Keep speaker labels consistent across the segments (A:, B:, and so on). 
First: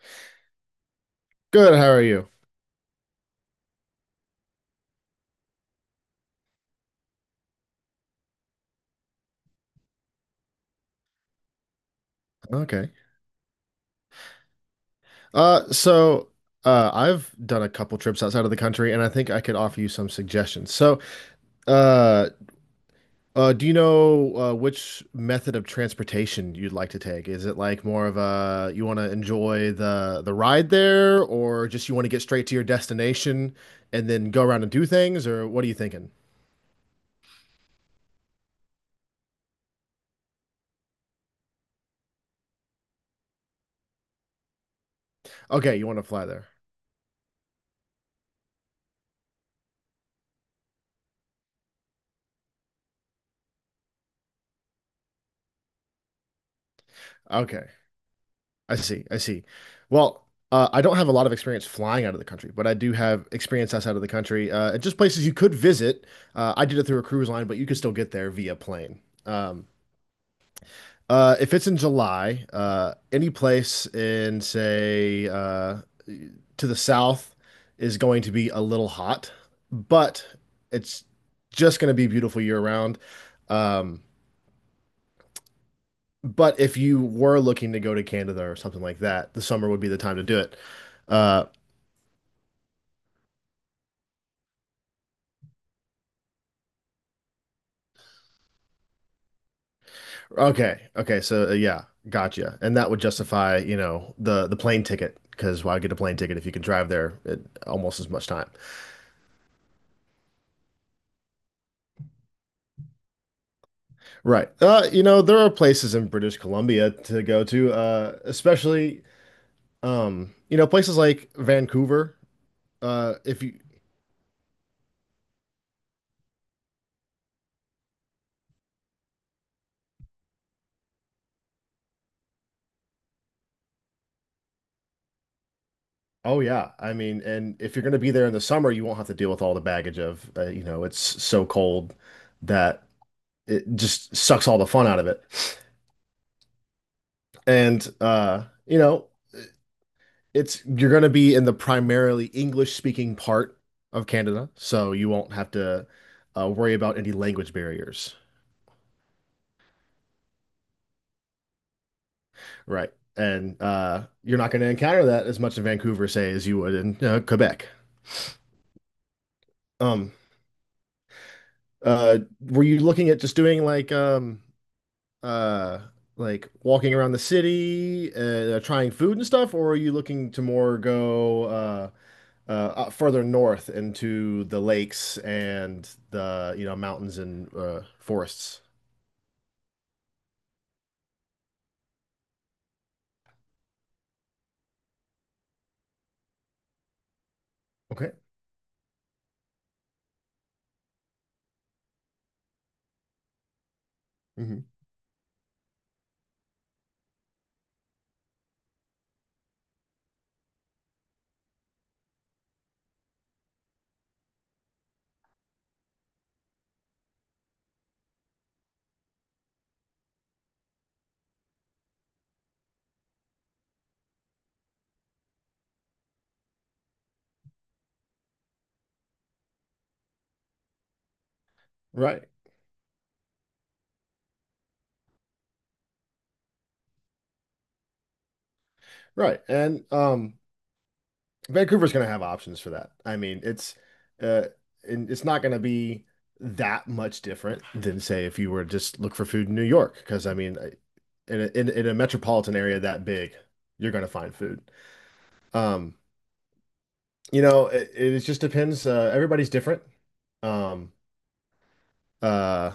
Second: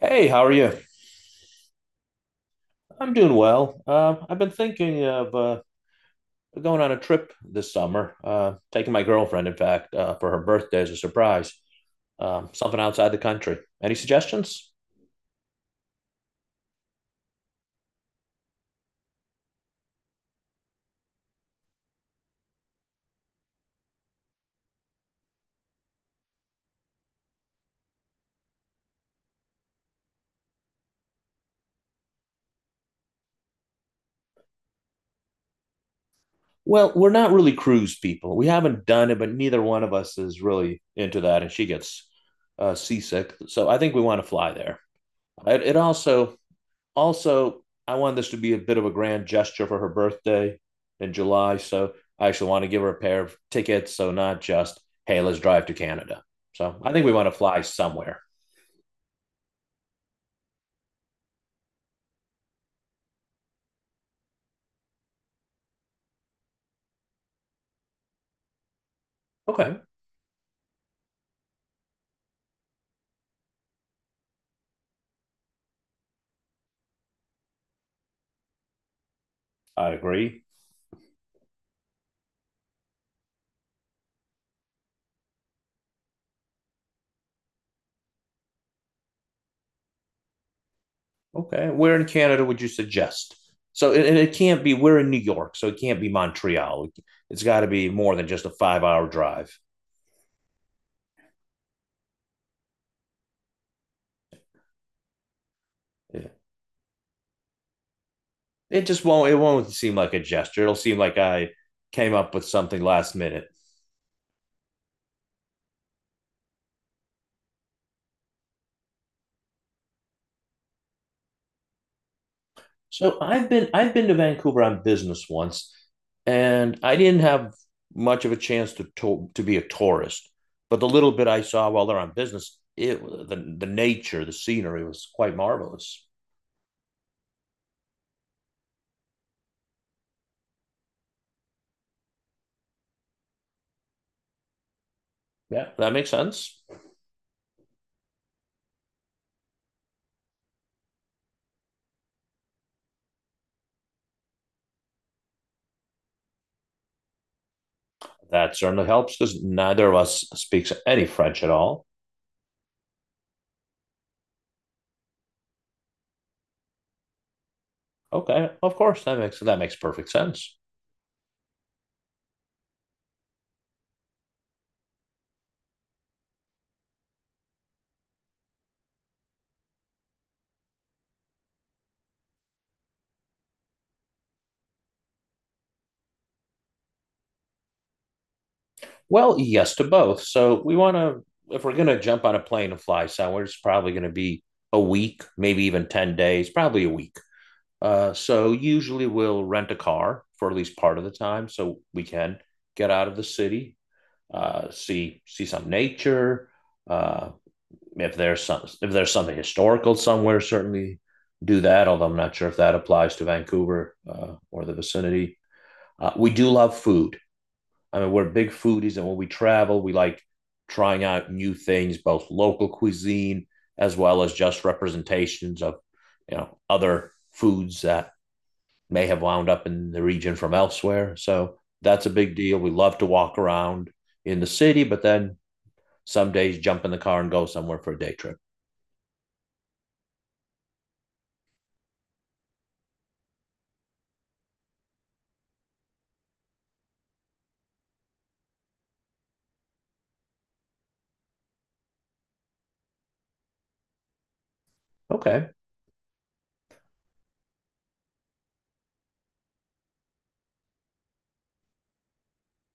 A: Hey, how are you?
B: Good, how are you?
A: I'm doing well. I've been thinking of going on a trip this summer, taking my girlfriend, in fact, for her birthday as a surprise, something
B: Okay.
A: outside the country. Any suggestions?
B: Uh, so I've done a couple trips outside of the country, and I think I could offer you some suggestions. Uh, do you know which method of transportation you'd like to take? Is it like more of a you want to enjoy the ride there, or just you want to get straight to your destination and then go around and do things, or what are you thinking?
A: Well, we're not really cruise people. We haven't done it, but neither one of us is really into that, and she gets seasick. So I think we want to fly there. It
B: Okay, you want to fly
A: also
B: there.
A: Also, I wanted this to be a bit of a grand gesture for her birthday in July. So I actually want to give her a pair of tickets. So not just, hey, let's drive to Canada. So I think we want to fly
B: Okay.
A: somewhere.
B: I see. I see. Well, I don't have a lot of experience flying out of the country, but I do have experience outside of the country. And just places you could visit. I did it through a cruise line, but you could still get there via plane.
A: Okay.
B: If it's in July, any place in, say, to the south is going to be a little hot,
A: I
B: but
A: agree.
B: it's just going to be beautiful year round. Um, but if you were looking to go to Canada or something like that, the summer would be the time to do it. Uh,
A: Okay. Where in Canada would you suggest? So it can't be, we're in New York. So it can't be Montreal. It's got to be more than just a 5 hour drive.
B: Okay. Okay. Gotcha. And that would justify, you know, the plane ticket because why get a plane
A: Yeah.
B: ticket if you can drive there at almost as much time?
A: It won't seem like a gesture. It'll seem like I came up with something last minute.
B: Right. You know, there are places in British Columbia to go to, especially you know, places like Vancouver.
A: So
B: If you
A: I've been to Vancouver on business once, and I didn't have much of a chance to to be a tourist. But the little bit I saw while they're on business, it the nature, the scenery was quite marvelous.
B: Oh yeah, I mean, and if you're going to be there in the summer, you won't have to deal with all the baggage of, you know, it's so cold that it just sucks all the fun out of it.
A: Yeah, that makes sense.
B: And You know, it's you're going to be in the primarily English speaking part of Canada, so you won't have to worry about any language barriers,
A: That certainly helps because neither of us speaks any French at all.
B: right? And You're not going to encounter that as much in Vancouver, say, as you would in Quebec.
A: Okay, of course that makes perfect
B: Um,
A: sense.
B: were you looking at just doing uh, like walking around the city, trying food and stuff, or are you looking to more go further north into the lakes and the you know mountains and forests.
A: Well, yes to both. So we want to if we're going to jump on a plane and fly somewhere, it's probably going to be a week, maybe even 10 days, probably a week.
B: Okay.
A: So usually we'll rent a car for at least part of the time, so we can get out of the city,
B: Hmm.
A: see some nature. Uh, if there's something historical somewhere, certainly do that. Although I'm not sure if that applies to Vancouver or the vicinity. We do love food. I mean, we're big foodies, and when we travel, we like trying out new things, both local cuisine as well as just representations of you know other foods that may have wound up in the region from elsewhere. So that's a
B: Right.
A: big deal. We love to walk around in the city, but then some days jump in the car and go somewhere for a day trip.
B: Right. And Vancouver's going to have options for that. I mean, it's uh, and it's not going to be that much different than say if you were to just look for food in New York, because I mean, in a metropolitan area that big, you're going to find food.
A: Okay.
B: Um, you know, it just depends. Everybody's different. Um, Uh,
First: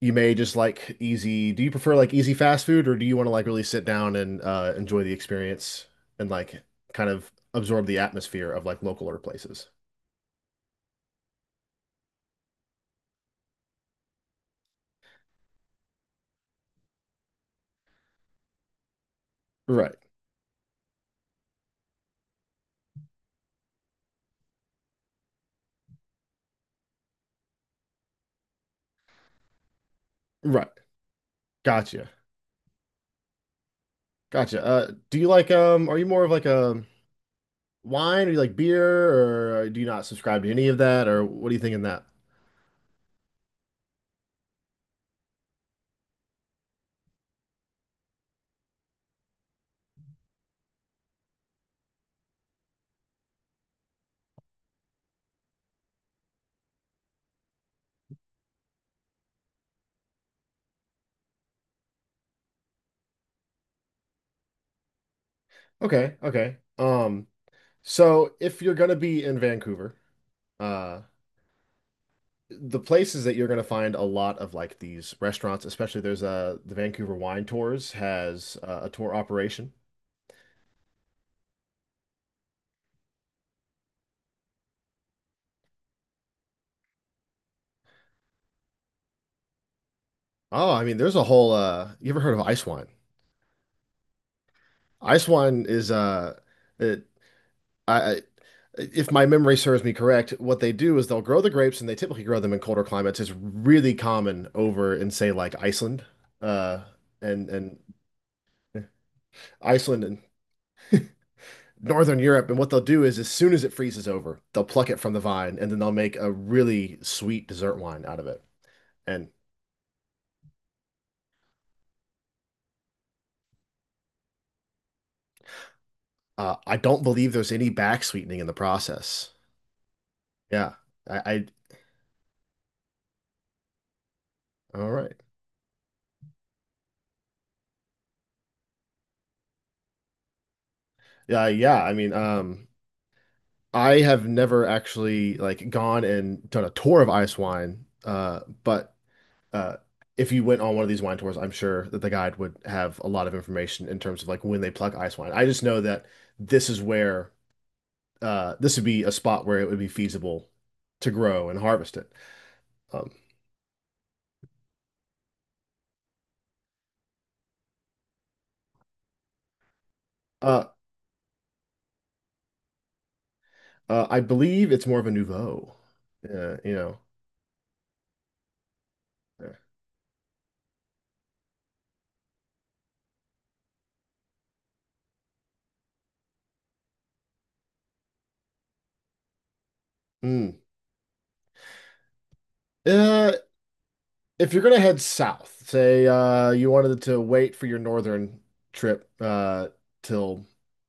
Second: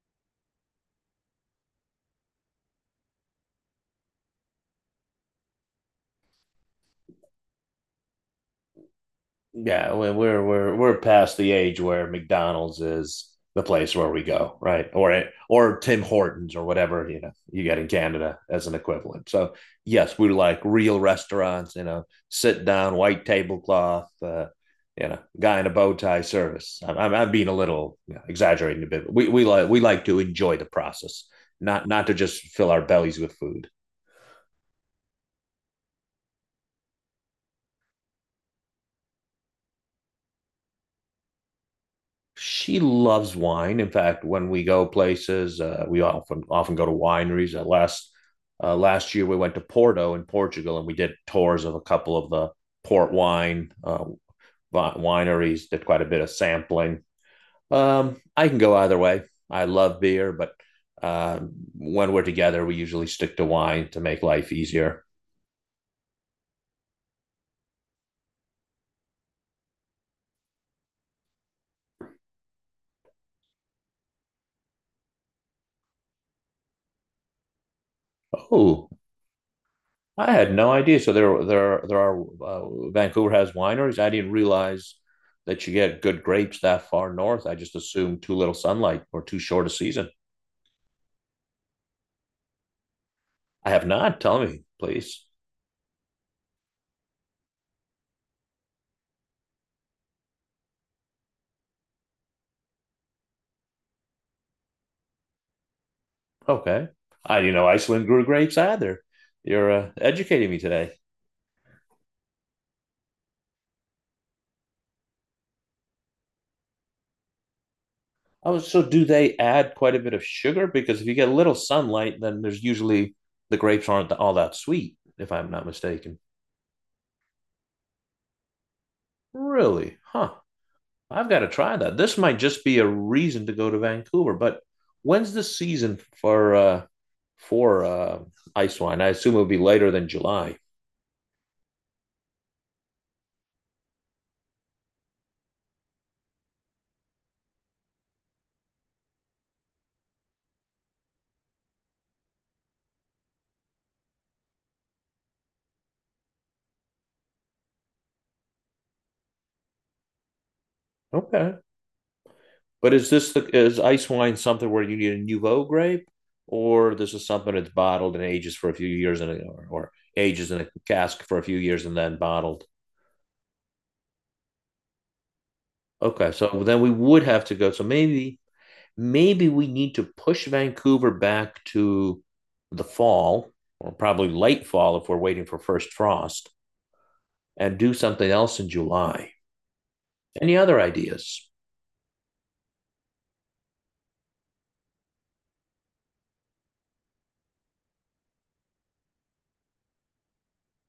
B: you may just like easy. Do you prefer like easy fast food, or do you want to like really sit down and enjoy the experience and like kind of absorb the atmosphere of like localer places?
A: Yeah, are we're past the age where McDonald's is the place where we go, right? Or Tim Hortons or whatever you know you get in Canada as an equivalent. So
B: Right.
A: yes, we like real restaurants, you know, sit down, white tablecloth, you know, guy in a bow tie service. Being a little you know, exaggerating a bit. We we like to enjoy the
B: Right.
A: process, not
B: Gotcha.
A: to just fill our bellies with food.
B: Gotcha. Do you like um? Are you more of like a wine, or you like beer, or do you not subscribe to any of that, or what do you think in that?
A: She loves wine. In fact, when we go places, we often go to wineries. Last year, we went to Porto in Portugal, and we did tours of a couple of the port wine wineries. Did quite a bit of sampling. I can go either way. I love beer, but uh, when we're together, we usually stick to wine to make life easier.
B: Okay. Okay. So if you're gonna be in Vancouver, uh. the places that you're going to find a lot of like these restaurants, especially there's a the Vancouver Wine Tours has
A: Oh,
B: a tour operation.
A: I had no idea. So there are Vancouver has wineries. I didn't realize that you get good grapes that far north. I just assumed too little sunlight or too short a season.
B: Oh, I mean, there's a whole you ever heard of ice wine?
A: I have not. Tell me, please.
B: Ice wine is it I- if my memory serves me correct, what they do is they'll grow the grapes and they typically grow them in colder climates. It's really common over in say like Iceland uh
A: Okay. I
B: and
A: didn't know
B: and
A: Iceland grew grapes
B: eh,
A: either. You're
B: Iceland and
A: educating me today.
B: Northern Europe, and what they'll do is as soon as it freezes over, they'll pluck it from the vine and then they'll make a really sweet dessert wine out of it.
A: Oh, so do
B: And
A: they add quite a bit of sugar? Because if you get a little sunlight, then there's usually the grapes aren't all that sweet, if I'm not mistaken.
B: I don't believe there's any back sweetening in the process.
A: Really? Huh.
B: Yeah.
A: I've got
B: I
A: to try that. This might just be a reason to go to Vancouver. But
B: All right.
A: when's the season for for uh, ice wine? I assume it would be later than July.
B: Yeah, yeah. I mean, I have never actually like gone and done a tour of ice wine, but uh, if you went on one of these wine tours, I'm sure that the guide would have a lot of information in terms of like when they pluck ice wine. I just know that this is where this would be a spot where it would be feasible to grow
A: Okay,
B: and harvest it.
A: but is
B: Um,
A: this the is ice wine something where you need a nouveau grape, or this is something that's bottled and ages for a few years and or ages in
B: uh,
A: a cask for a few years and then bottled?
B: I believe it's more of a nouveau.
A: Okay,
B: Uh,
A: so
B: you
A: then we
B: know.
A: would have to go. So maybe
B: Yeah.
A: we need to push Vancouver back to the fall or probably late fall if we're waiting for first frost and do something else in July. Any
B: Mm.
A: other ideas?
B: Uh, if you're gonna head south, say you wanted to wait for your northern trip till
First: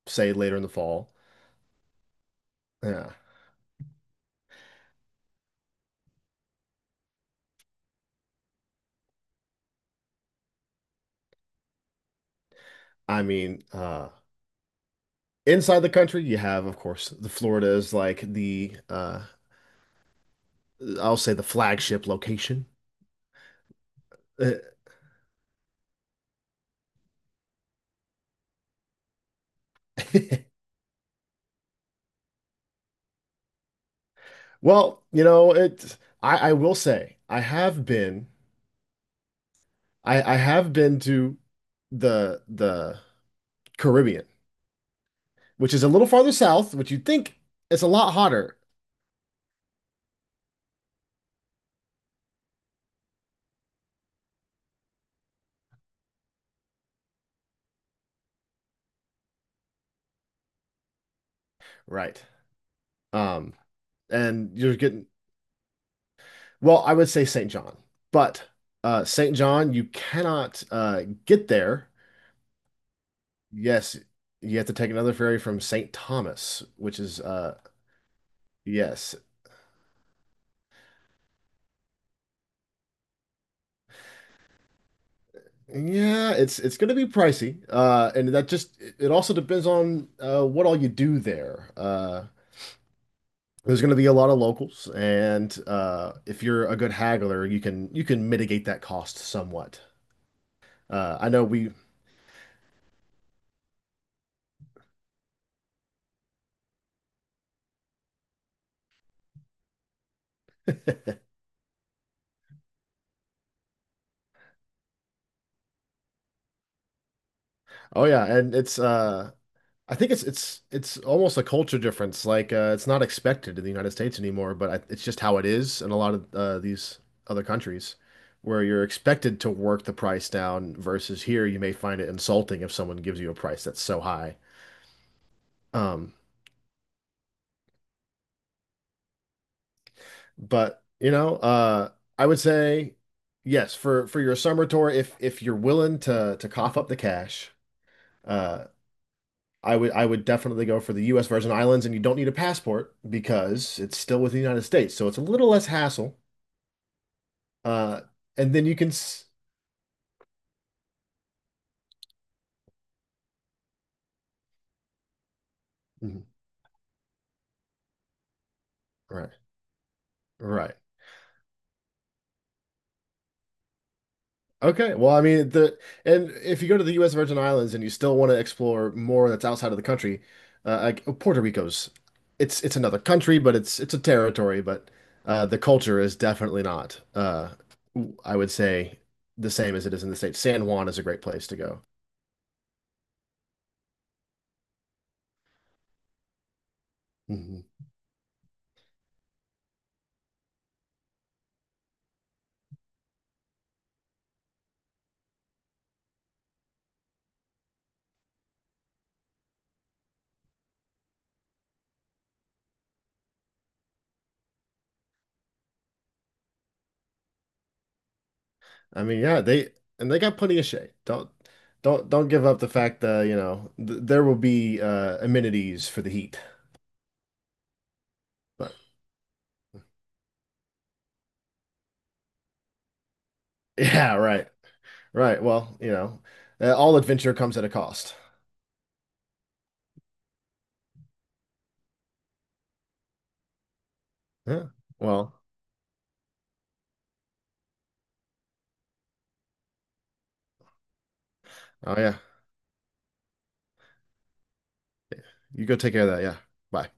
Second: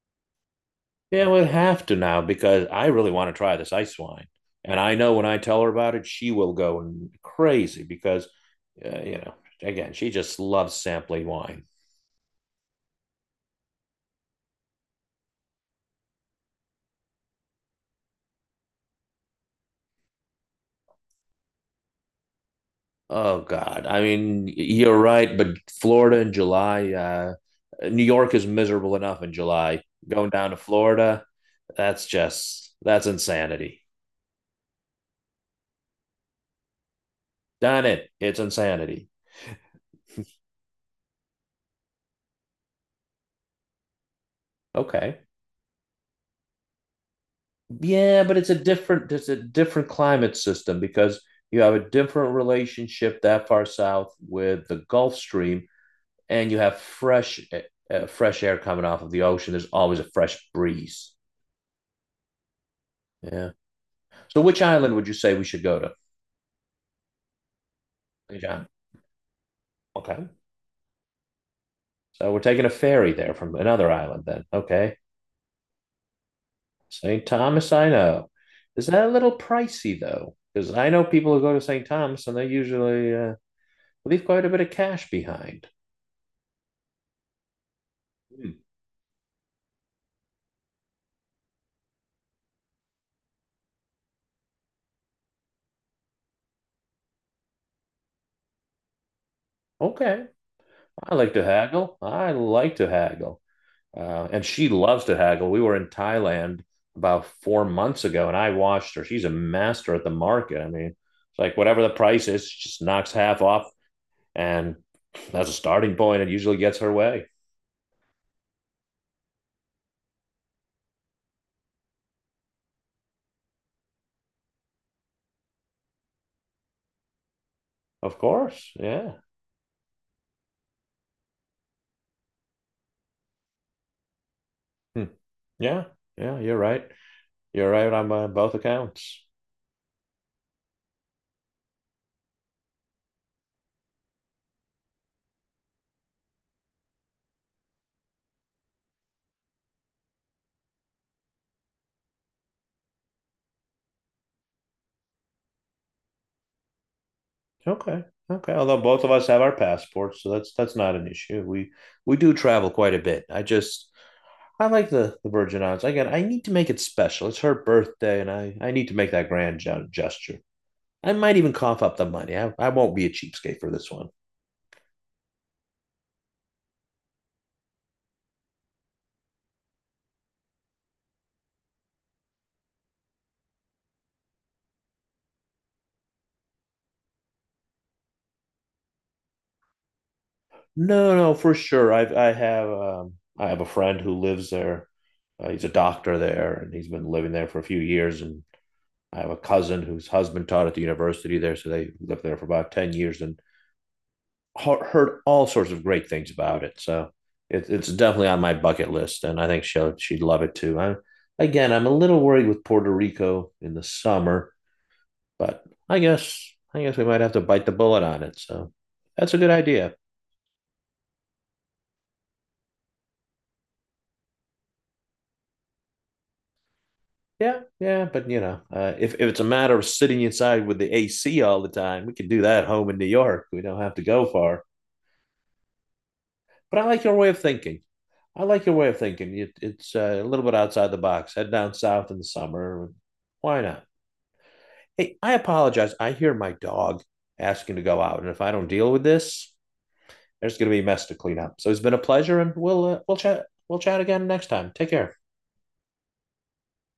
B: say later in the fall.
A: Yeah, we'd have to now because I
B: Yeah,
A: really want to try this ice wine. And I know when I tell her about it, she will go crazy because, you know, again, she just loves sampling wine.
B: I mean, uh, Inside the country, you have, of course, the Florida is like the I'll say the flagship location.
A: Oh God, I mean, you're right, but Florida in July, New York is miserable enough in July. Going down to Florida, that's insanity.
B: Well, you know, it I will say I
A: Done
B: have
A: it.
B: been
A: It's insanity.
B: I have been to the Caribbean,
A: Okay.
B: which is a little farther south, which you'd think is a lot
A: Yeah, but
B: hotter,
A: it's a different climate system because you have a different relationship that far south with the Gulf Stream and you have fresh fresh air coming off of the ocean. There's always a fresh breeze.
B: right?
A: Yeah.
B: Um
A: So
B: and
A: which
B: you're
A: island
B: getting
A: would you say we should go to?
B: well, I would say St. John,
A: Which
B: but
A: island?
B: St. John you
A: Okay.
B: cannot get there.
A: So we're taking a ferry there from another
B: Yes,
A: island then.
B: you have to take
A: Okay.
B: another ferry from St. Thomas, which is
A: St. Thomas, I know. Is that a
B: yes.
A: little pricey though? Because I know people who go to St. Thomas and they usually leave quite a bit of cash behind.
B: Yeah, it's going to be pricey. And that
A: Hmm.
B: just it also depends on what all you do there. There's going to be a lot of locals and if you're a good haggler, you can mitigate that cost somewhat.
A: Okay.
B: I know we
A: I like to haggle. And she loves to haggle. We were in Thailand about 4 months ago and I watched her. She's a master at the market. I mean, it's like whatever the price is, she just knocks half off and that's a starting point. It usually gets her way.
B: Oh yeah, and it's I think it's almost a culture difference. Like it's not expected in the United States anymore, but I, it's just how it is in a lot of these other countries,
A: Of
B: where
A: course.
B: you're
A: Yeah.
B: expected to work the price down. Versus here, you may find it insulting if someone gives you a price that's so high.
A: Hmm. Yeah.
B: Um,
A: Yeah. You're right. You're right on both accounts.
B: but you know, I would say yes for your summer tour if you're willing to cough up the cash. Uh, I would definitely go for the U.S. Virgin Islands, and you don't need a passport because it's still within the United States, so it's a little less hassle. Uh,
A: Okay. Okay.
B: and then you
A: Although
B: can
A: both of
B: s
A: us have our passports, so that's not an issue. We do travel quite a bit. I just I like the Virgin Islands. Again, I
B: Mhm.
A: need to make it special. It's her birthday, and I need to make that
B: Right,
A: grand gesture.
B: right,
A: I might even cough up the money. I won't be a cheapskate for this one.
B: okay. Well, I mean the and if you go to the U.S. Virgin Islands and you still want to explore more that's outside of the country, Puerto Rico's, it's another country, but it's a territory, but the culture is definitely not. I would say the same as it is in the States. San Juan is a
A: No,
B: great
A: no,
B: place
A: for
B: to go.
A: sure. I have a friend who lives there. He's a doctor there, and he's been living there for a
B: Mhm.
A: few years. And I have a cousin whose husband taught at the university there, so they lived there for about 10 years. And heard all sorts of great things about it. So it's definitely on my bucket list, and I think she'd love it too. I'm a little worried with Puerto Rico in the summer, but I guess we might have to bite the bullet on it. So
B: I mean,
A: that's a
B: yeah,
A: good
B: they
A: idea.
B: and they got plenty of shade. Don't give up the fact that, you know, th there will be amenities for the heat.
A: Yeah, but you know,
B: But
A: if it's a matter of sitting inside with the AC all the time, we can do that home in New York. We don't have to
B: yeah,
A: go
B: right.
A: far.
B: Right. Well, you know,
A: But I
B: all
A: like your way
B: adventure
A: of
B: comes at a
A: thinking.
B: cost.
A: I like your way of thinking. It's a little bit outside the box. Head down south in the summer. Why not?
B: Yeah.
A: Hey, I
B: Well,
A: apologize. I hear my dog asking to go out, and if I don't deal with this, there's going to be a mess to clean up. So it's been
B: oh
A: a
B: yeah.
A: pleasure, and we'll we'll chat again next time. Take care.
B: You go take care of that. Yeah. Bye.